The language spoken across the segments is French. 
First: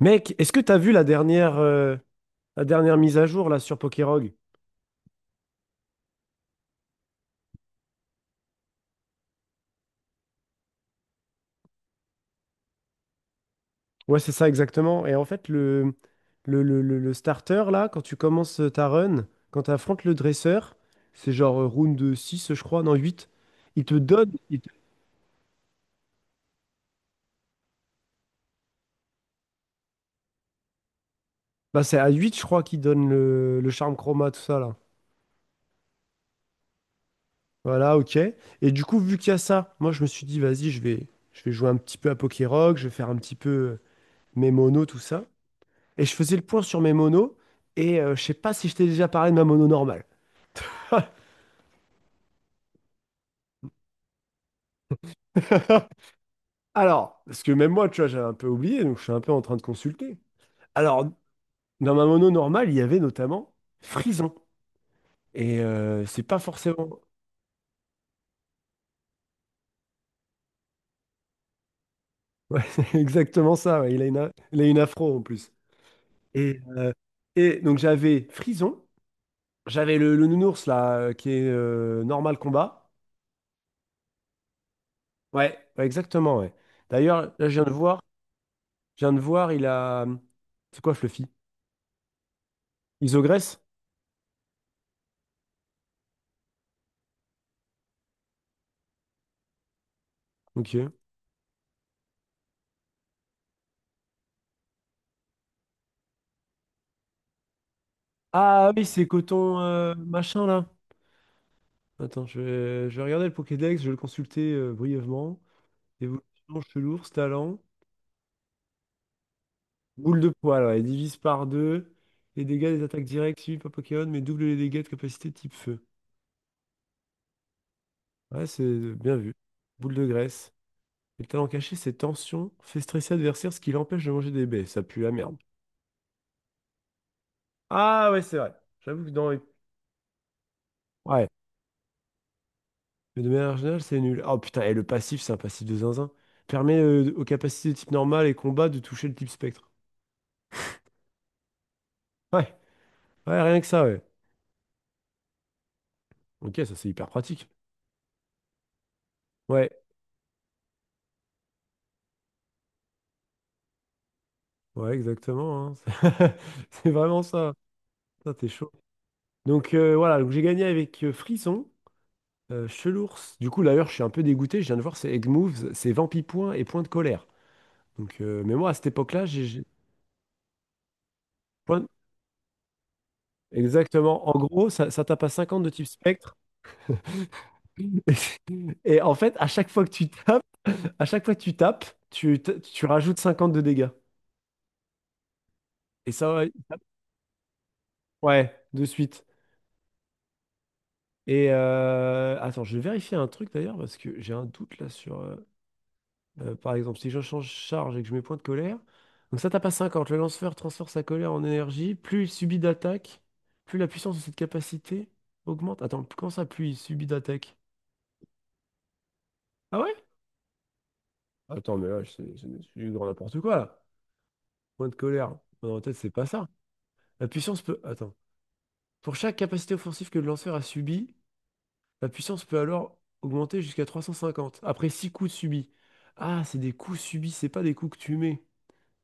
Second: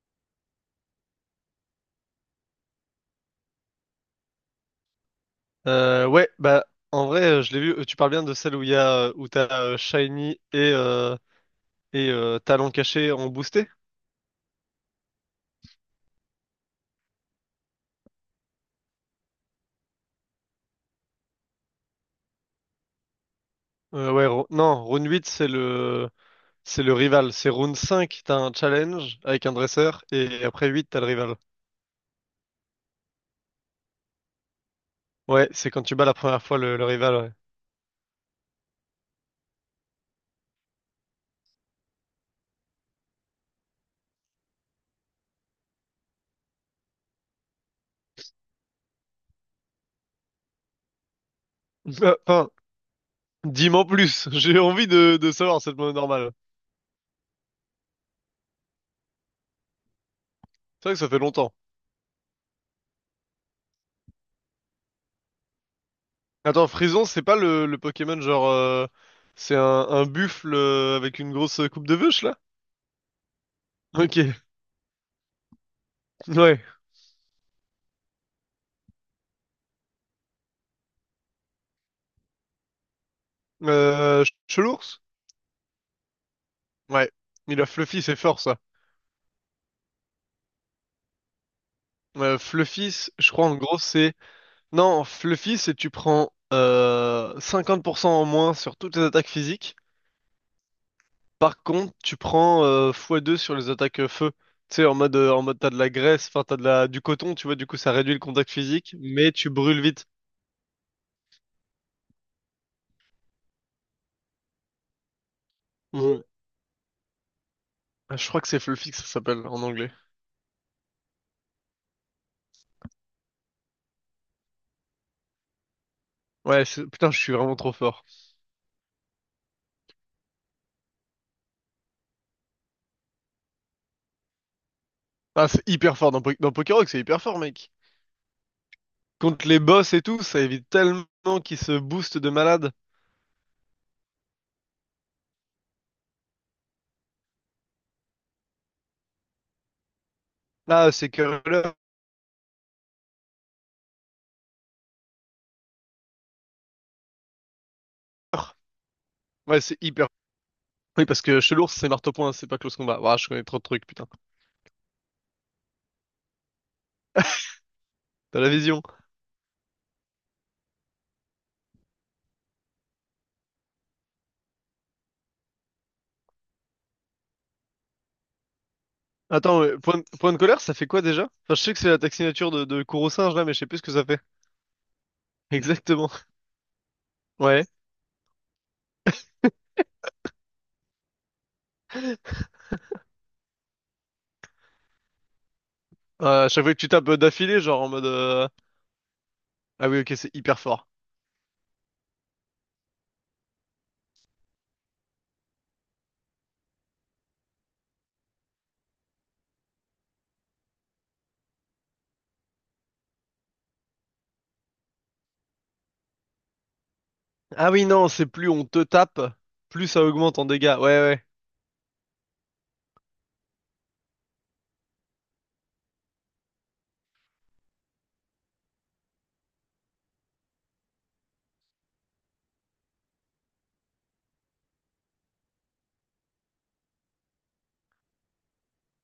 Mec, est-ce que t'as vu la dernière mise à jour là sur Pokérog? Ouais, bah en vrai, je l'ai vu. Tu parles bien de celle où il y a où t'as Shiny et Talon Caché en boosté? Ouais, c'est ça exactement. Et en fait, le starter là, quand tu commences ta run, quand tu affrontes le dresseur, c'est genre round 6, je crois, non 8. Il te Ouais, donne. Il te- non, Rune 8 c'est le rival. C'est Rune 5, t'as un challenge avec un dresseur et après 8 t'as le rival. Bah, c'est à huit, je crois, qu'il donne le charme chroma, tout ça là. Ouais, c'est quand tu bats la première fois le rival. Ouais. Voilà, ok. Et du coup, vu qu'il y a ça, moi je me suis dit, vas-y, je vais jouer un petit peu à Pokérog, je vais faire un petit peu mes monos, tout ça. Et je faisais le point sur mes monos, et je sais pas si je t'ai déjà parlé de ma mono normale. Bah, enfin, dis-m'en plus. J'ai envie de savoir cette mode normale. Alors, parce que même moi, tu vois, j'avais un peu oublié, donc je suis un peu en train de consulter. C'est vrai que Alors, ça fait longtemps. dans ma mono normale, il y avait notamment Frison. Et c'est pas Attends, forcément... Frison, c'est pas le Pokémon genre c'est un buffle, avec une grosse coupe de vache là? Ouais, c'est exactement ça, ouais. Il a Ok, une, il a une afro en plus. ouais. Et, et donc j'avais Frison, j'avais le nounours là, qui est normal combat. Chelours? Ouais, ouais, exactement, ouais. Ouais. D'ailleurs, là, Il a Fluffy, c'est fort ça. je viens de voir, il a... C'est quoi Fluffy? Fluffy, je crois en Isogresse? gros c'est. Non, Fluffy, c'est tu prends 50% en moins sur toutes les attaques physiques. Ok. Par contre, tu prends x2 sur les attaques, feu. Tu sais, en mode t'as de la graisse, enfin t'as de la, du coton, tu vois, du coup ça réduit le contact Ah oui, physique, c'est mais tu coton brûles vite. machin là. Attends, je vais regarder le Pokédex, je vais le consulter brièvement. Évolution, Ouais. chelours, talent. Ah, je crois que c'est Fluffy que ça s'appelle en anglais. Boule de poil, ouais, divise par deux. Les dégâts des attaques directes suivies par Pokémon, mais double les dégâts de capacité type feu. Ouais, putain, je suis vraiment trop fort. Ouais, c'est bien vu. Boule de graisse. Et le talent caché, c'est tension, fait stresser l'adversaire, ce qui l'empêche de manger des baies. Ça pue la merde. Ah, c'est hyper fort dans Pokérock, c'est hyper fort, mec. Ah ouais, c'est vrai. J'avoue que dans les... Contre les boss et tout, ça évite Ouais. tellement qu'ils se boostent de malade. Mais de manière générale, c'est nul. Oh putain, et le passif, c'est un passif de zinzin. Permet aux capacités de type normal et combat de toucher le type spectre. Là, c'est curler. Ouais, ouais, rien que ça, ouais. Ok, ça c'est hyper pratique. Ouais, Ouais, c'est hyper. Oui, parce que chez l'ours, c'est marteau point, c'est pas close combat. Ouah, je connais trop de trucs, putain. ouais, exactement, hein. C'est vraiment ça. Ça, T'as t'es la chaud. vision. Donc voilà, donc j'ai gagné avec Frisson, Chelours. Du coup, d'ailleurs, je suis un peu dégoûté. Je viens de voir, c'est Egg Moves, c'est Vampi Point et Point de Colère. Donc, mais moi, à cette époque-là, Attends, mais point de colère, ça fait quoi déjà? Enfin, je sais que c'est point- l'attaque signature de Kuro-singe là, mais je sais plus ce que ça fait. Exactement. En gros, ça tape à 50 de type Exactement. spectre. Ouais. Et en fait, à chaque fois que tu tapes, tu rajoutes 50 de dégâts. Et ça, À ouais, chaque fois que tu tapes, d'affilée, genre en mode. Ouais, de suite. Ah oui, ok, c'est hyper fort. Et attends, je vais vérifier un truc d'ailleurs parce que j'ai un doute là sur, par exemple, si je change charge et que je mets point de colère. Donc ça tape à 50. Le lanceur transfère sa colère en énergie. Plus il subit d'attaque, plus la puissance de cette capacité augmente. Attends, comment ça, plus il subit d'attaque? Ah oui, non, c'est plus on te tape, Ah plus ouais? ça augmente en dégâts. Ouais, ouais. Attends, mais là, c'est du grand n'importe quoi là. Point de colère. Dans ma tête, c'est pas ça. La puissance peut. Attends. Pour chaque capacité offensive que le lanceur a subie, la puissance peut alors augmenter jusqu'à 350, après 6 coups subis. Ah, c'est des coups subis, c'est pas des coups que tu mets.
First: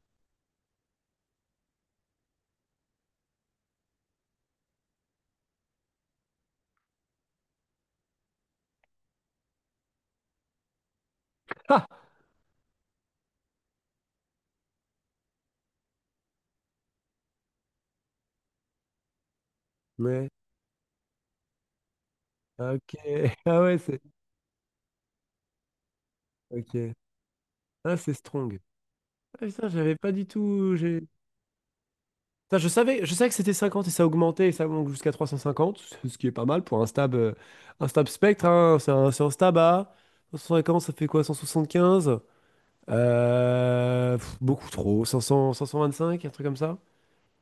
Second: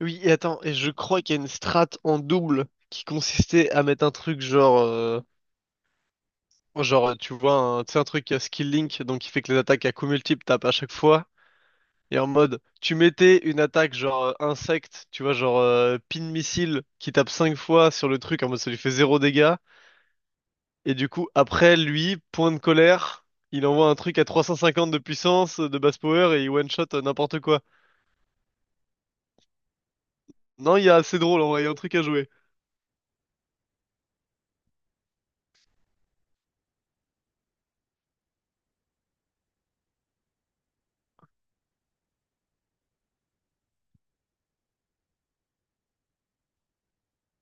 Oui, et attends, et je crois qu'il y a une strat en double qui consistait à mettre un truc genre, tu vois, un, tu sais, un truc à skill link, donc qui fait que les attaques à coups multiples tapent à chaque fois. Ah! Et en mode, tu mettais une attaque genre insecte, tu vois, genre pin missile qui tape 5 fois sur le truc, en mode ça lui fait zéro dégâts. Ouais. Et du coup, après lui, point de Ah, ok. colère, Ah il ouais, envoie un c'est... truc à 350 de puissance, de basse power, et il one Ok. shot, n'importe quoi. Ah, c'est strong. Ah, putain, j'avais pas du tout... Non, il y a assez drôle en vrai, il y a un truc à jouer. Putain, je savais que c'était 50 et ça augmentait et ça monte jusqu'à 350, ce qui est pas mal pour un stab spectre, hein. C'est un stab à 150, ça fait quoi, 175? Pff, beaucoup trop, 500, 525, un truc comme ça?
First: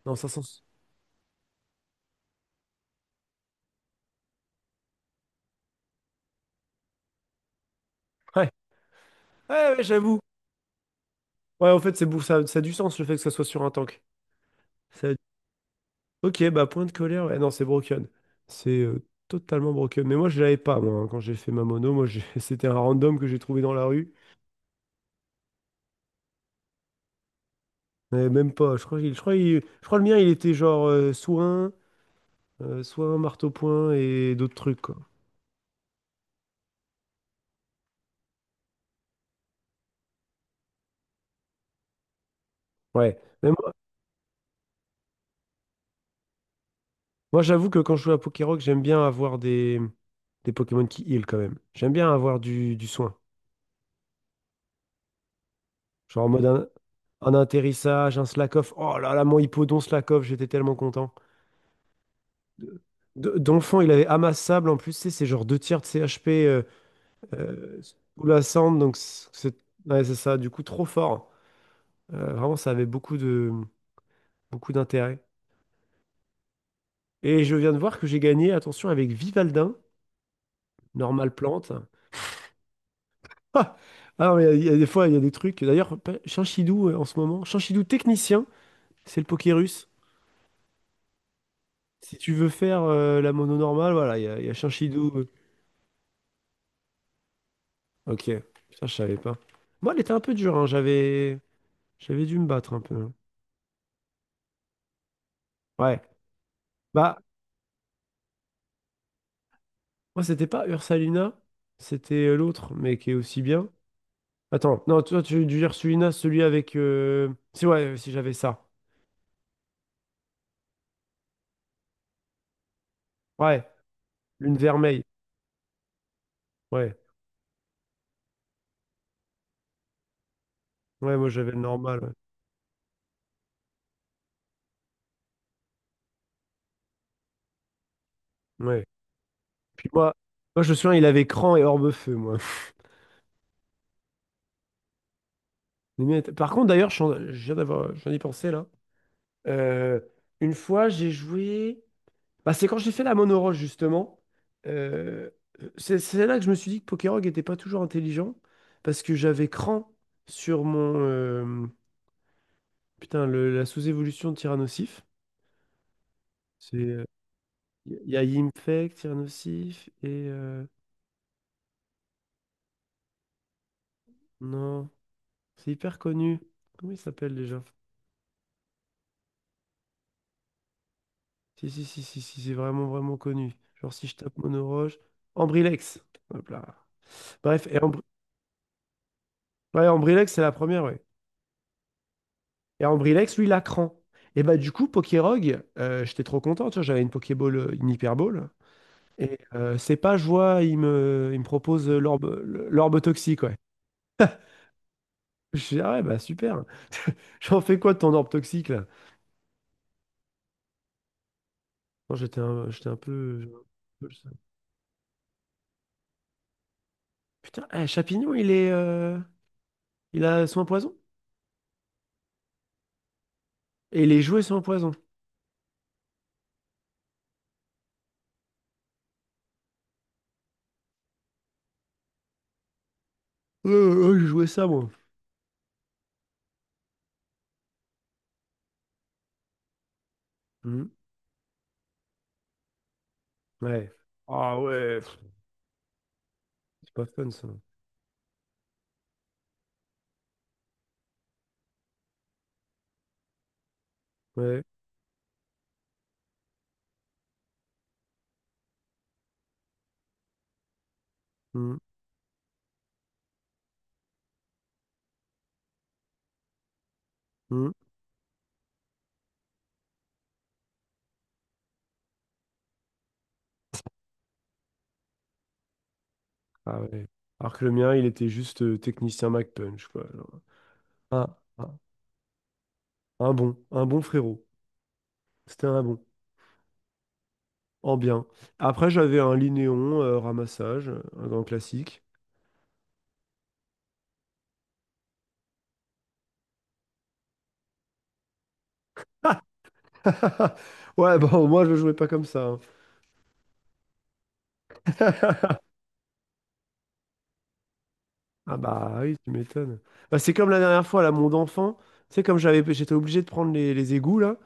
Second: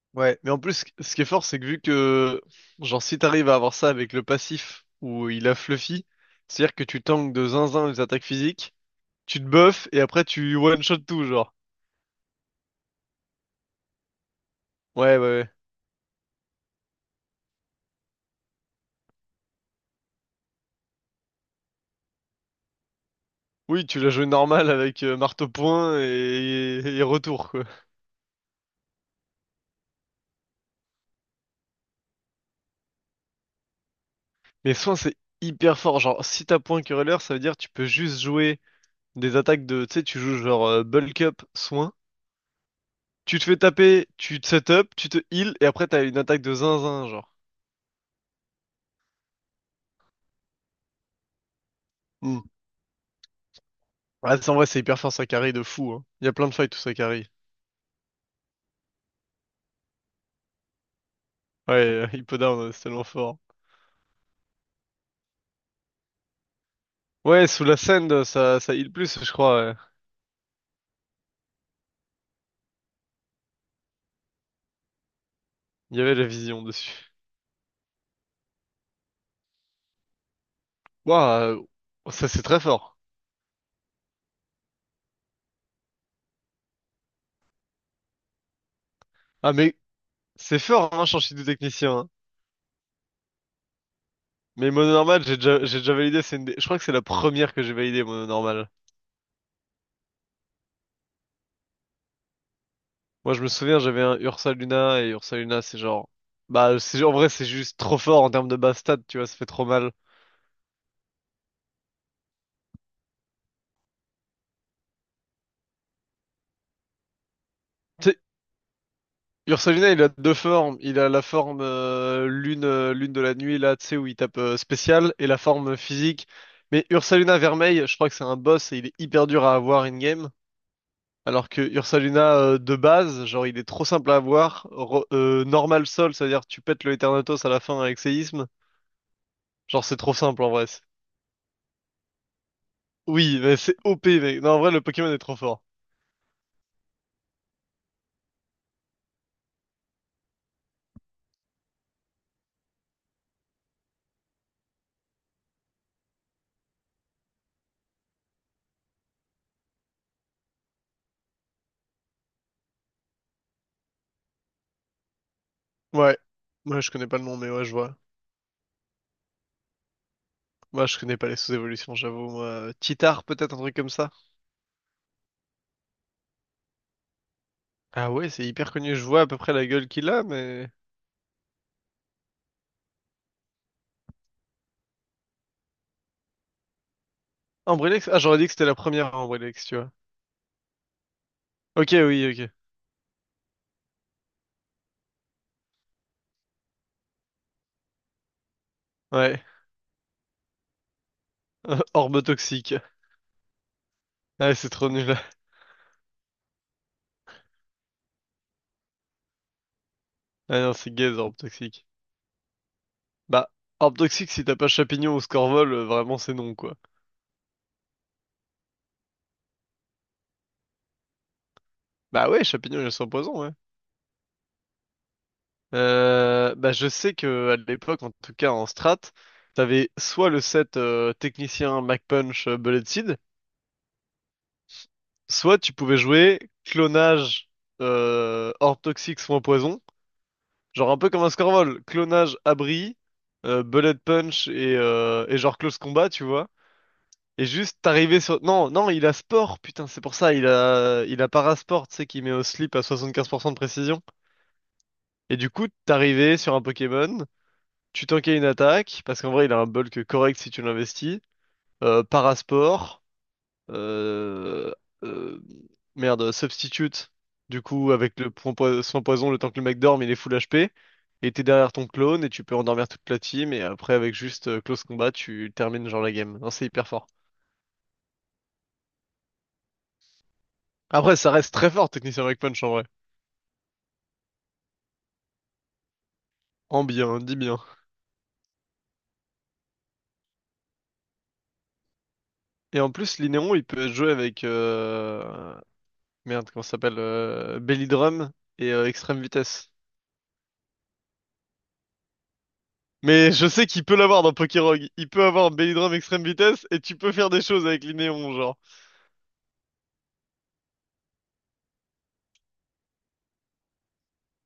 Non, Ouais, 500... mais en plus, ce qui est fort, c'est que vu que, genre, si t'arrives à avoir ça avec le passif où il a Fluffy, c'est-à-dire que tu tankes de zinzin les attaques Ouais, physiques, tu te ouais, ouais, buffes et j'avoue. après tu one shot tout, genre. Ouais, en fait, ça, ça a du sens le fait que ça soit sur un tank. Ça a- Ouais, ouais, ouais. Ok, bah point de colère, ouais, non, c'est broken. C'est totalement broken. Mais moi, je l'avais pas, moi, hein, quand j'ai fait ma mono. C'était un random que j'ai trouvé dans la Oui, tu l'as rue. joué normal avec marteau point et retour, quoi. Mais même pas. Je crois, le mien, il était genre soin, marteau-point et d'autres Mais trucs, soin, quoi. c'est hyper fort. Genre, si t'as point querelleur, ça veut dire que tu peux juste jouer des attaques de. Tu sais, tu joues genre bulk up, soin. Ouais. Tu te Mais fais moi, taper, tu te set up, tu te heal, et après t'as une attaque de zinzin, genre. moi, j'avoue que quand je joue à Pokérock, j'aime bien avoir des Pokémon qui heal quand même. J'aime bien Hmm. avoir du soin. Ouais, en vrai, c'est hyper fort, ça carry de fou. Hein. Genre Il en y a mode plein de fights où ça carry. un atterrissage, un Slakoff. Oh là là, mon Hippodon Slakoff, j'étais tellement content. Ouais, Hippo Down, c'est tellement de- fort. Dans il avait amassable en plus, tu sais, c'est genre deux tiers de CHP Ouais, sous la scène, sous la ça, ça cendre, heal donc plus, c- je c'est crois. Ouais. ouais, c'est ça, du coup trop fort. Vraiment, ça avait beaucoup d'intérêt. Il y avait la vision dessus. Et je viens de voir que j'ai gagné, attention, avec Vivaldin, normal Waouh, plante. Ça c'est très fort. Ah, alors, il y a des fois, il y a des trucs. D'ailleurs, Chinchidou en ce moment, Chinchidou technicien, c'est le Ah, mais Pokérus. c'est fort, hein, changer de technicien. Hein. Si tu veux faire la mono normale, voilà, il y a Mais mono Chinchidou, normal, euh. j'ai déjà validé. Je crois que c'est la première que j'ai validée, mono Ok, normal. ça je savais pas. Moi, elle était un peu dure, hein, j'avais dû me battre un peu. Moi, je me souviens, j'avais un Ursa Luna, et Ursa Luna, c'est Ouais. genre, bah, c'est en Bah, vrai, c'est juste trop fort en termes de base stat, tu vois, ça fait trop mal. moi, c'était pas Ursalina, c'était l'autre, mais qui est aussi bien. Attends, non, toi, tu as dû dire Sulina, celui avec, si, ouais, Tu si sais, j'avais ça. Ursa Luna, il a deux formes. Il a la forme lune de la nuit Ouais, là, tu sais, où il tape, lune vermeille. spécial, et la forme physique. Mais Ouais, Ursa Luna Vermeil, je crois que c'est un boss et il est hyper dur à avoir in-game. ouais, moi, Alors j'avais le que normal. Ursaluna, de base, genre il est trop simple à avoir. Normal Sol, c'est-à-dire tu pètes le Eternatus à la fin avec séisme. Ouais. Ouais. Genre Puis c'est trop moi, simple en moi, vrai. je me souviens, il avait cran et orbe feu, moi. Oui, mais c'est OP mec. Non, en vrai le Pokémon est trop fort. Les miens étaient- Par contre, d'ailleurs, je suis en- je viens d'avoir, j'en ai pensé là. Euh, une fois, j'ai joué. Bah, c'est quand j'ai fait la monoroche, justement. Euh, c'est là que je me suis dit que Pokerog n'était pas toujours intelligent, parce que j'avais cran sur mon... putain, la sous-évolution de Tyrannosif. Ouais. C'est... Moi, je connais pas le nom, mais ouais, je vois. il y a Yimfek, Tyrannosif, et... Moi, je connais pas les sous-évolutions, j'avoue. Moi, Titar, peut-être un truc comme ça. non, c'est hyper connu. Comment il s'appelle déjà? Ah ouais, c'est hyper connu. Je vois à peu près la gueule qu'il a, mais. Si, c'est vraiment connu. Genre, si je tape monoroche... Ambrilex. Hop là. Bref, et Ambreléx. Ah, j'aurais dit que c'était la première Ambreléx, tu ouais, vois. Ambrilex, c'est la première, ouais. Ok, oui, ok. Et Ambrilex, lui, la cran. Et bah du coup, Pokérog, j'étais trop content, tu vois, j'avais une Pokéball, une Hyperball. Et Ouais. C'est pas je vois, il me propose Orbe l'orbe, toxique. l'orbe toxique, ouais. Ah, c'est trop nul. Je dis, ah ouais, bah super. J'en fais quoi de ton orbe toxique, là? Ah non, c'est gaze Orbe toxique. Non, j'étais un Bah, peu... Orb toxique, si t'as pas Champignon ou Scorvol, vraiment c'est non, quoi. Putain, eh, Chapignon, il est... il a soin poison? Bah ouais, Champignon, il est sans poison, ouais. Et les jouets soin poison. Bah, je sais que à l'époque, en tout cas en strat, t'avais soit le set, technicien Mac Punch, Bullet Seed, Euh, j'ai joué ça, moi. soit tu pouvais jouer clonage, Orb Toxic soin poison, Mhm. genre un peu comme un Scorvol, clonage abri, Ouais. Bullet Punch Ah et, ouais, pff, euh, et genre close combat, tu vois. c'est pas fun, Et ça. juste arrivé sur. Non, non, il a sport, putain, c'est pour ça, il a parasport, tu sais, qui met au slip à 75% de précision. Ouais. Et du coup, t'arrivais sur un Pokémon, tu tankais une attaque, parce qu'en vrai, il a un bulk correct si tu l'investis. Mhm. Parasport, euh, euh, merde, substitute, du Mhm. coup, avec le point, soin poison, le temps que le mec dorme, il est full HP. Et t'es derrière ton clone, et tu peux endormir toute la team, et après, avec juste close combat, tu termines genre la game. Non, c'est Ah hyper ouais. fort. Alors que le mien, il était juste technicien MacPunch, quoi. Alors, Après, un, ça reste très un- fort, Technicien Breakpunch, en vrai. Un bon frérot. C'était un bon, En bien, dis bien. en bien. Après, j'avais un Linéon ramassage, un grand classique. Et en plus, Linéon, il peut jouer avec. Merde, comment ça s'appelle, Belly Drum et, Extrême Vitesse. Ouais, bon, moi, je jouais pas comme ça, hein. Mais je sais qu'il peut l'avoir dans Pokérogue. Il peut avoir Belly Drum, Extrême Vitesse, et tu peux faire des choses avec Linéon, Ah genre. bah oui, tu m'étonnes. Bah, c'est comme la dernière fois, là, mon enfant, tu sais, comme j'étais obligé de prendre les égouts, là,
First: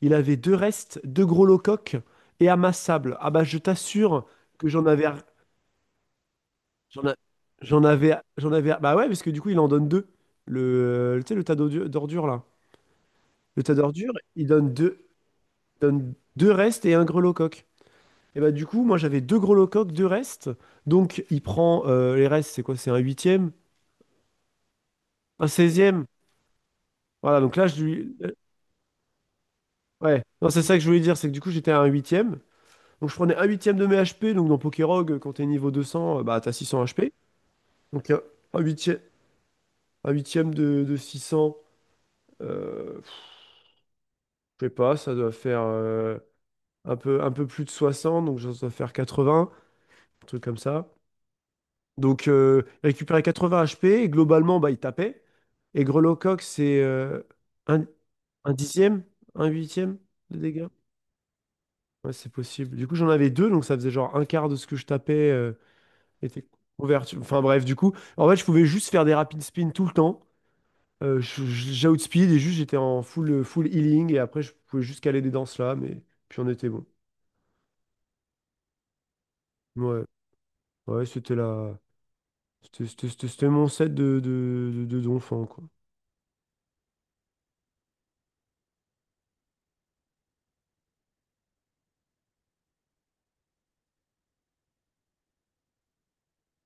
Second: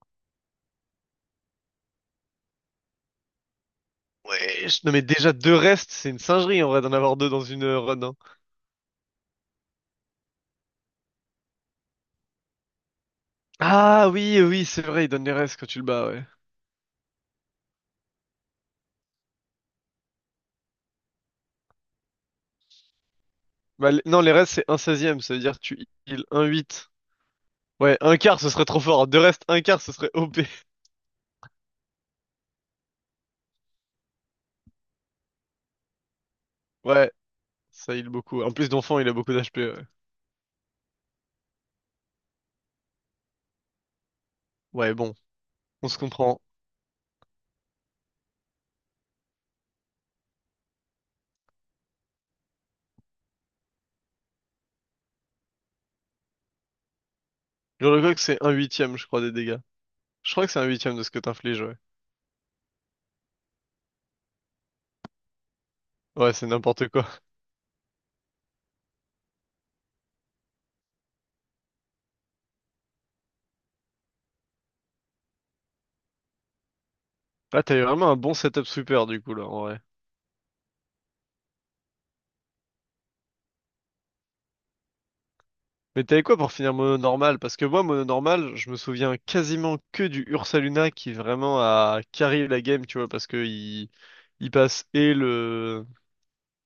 il avait deux restes, deux gros locoques et amassables. Ah bah je t'assure que Ouais, j'en non, mais avais déjà deux restes, c'est une singerie en vrai d'en J'en a- avoir deux dans une, run. Hein. J'en avais, bah ouais, parce que du coup, il en donne deux. Le, tu sais, le d'ordures, là. Le tas Ah d'ordures, oui, oui, c'est vrai, il donne les restes quand tu le bats, donne ouais. deux restes et un grelot coq. Et bah, du coup, moi, j'avais deux grelots coq, deux restes. Donc, il prend les restes, c'est quoi? C'est un huitième? Bah, non, les restes, c'est un seizième, ça veut Un dire que tu seizième? heal un 8. Voilà, donc là, je Ouais, lui. un quart, ce serait trop fort. Deux restes, un quart, ce serait Ouais, OP. non, c'est ça que je voulais dire, c'est que du coup, j'étais à un huitième. Donc, je prenais un huitième de mes HP. Donc, dans pokérog quand t'es niveau 200, bah, t'as 600 Ouais, HP. ça heal Donc, beaucoup. En un plus d'enfant, huitième, il a beaucoup d'HP. un huitième de 600. Je sais Ouais, pas, ça bon, doit faire on se comprend. Un peu plus de 60 donc ça doit faire 80, un truc comme ça. Donc il récupérait 80 HP et globalement, bah, il tapait. Et Grelot-Coq, c'est un, Gurlugok, c'est un un huitième, dixième, je crois, des un dégâts. huitième Je de crois que c'est un dégâts. huitième de ce que t'infliges, ouais. Ouais, c'est possible. Du coup, j'en avais deux, donc ça faisait genre un quart de ce que je tapais Ouais, était c'est n'importe quoi. couverture. Enfin bref, du coup, en fait, je pouvais juste faire des rapid spins tout le temps. J'outspeed et juste j'étais en full, full healing et après, je pouvais juste caler des danses là, mais puis on était bon. Là, t'avais vraiment un bon setup sweeper, du coup, là, en vrai. Ouais. Ouais, c'était la... c'était mon set de, d'enfant, quoi. Mais t'avais quoi pour finir mono normal? Parce que moi, mono normal, je me souviens quasiment que du Ursaluna qui vraiment a carry la game, tu vois, parce que il passe et le,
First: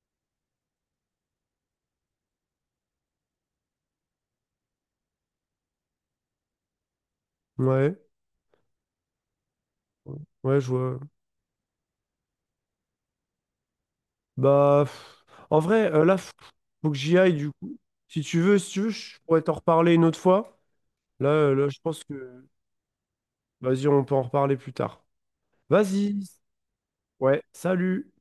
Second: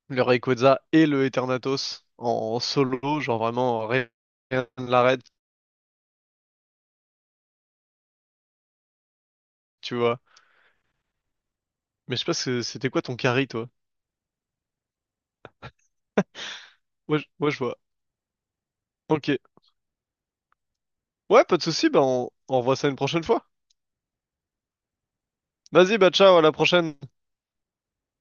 le Rayquaza et le Eternatus en solo, genre vraiment rien ne l'arrête, Ouais, tu vois. ouais, je vois. Mais je sais pas, c'était quoi ton carry, toi? Bah, pff, en vrai, là, faut que j'y aille, du Ouais, je coup. vois. Si tu veux, je Ok. pourrais t'en reparler une autre fois. Là, Ouais, pas de là, je souci, bah pense on, que... on revoit ça une prochaine fois. Vas-y, on peut en reparler plus tard. Vas-y, bah Vas-y. ciao, à la prochaine. Ouais, salut.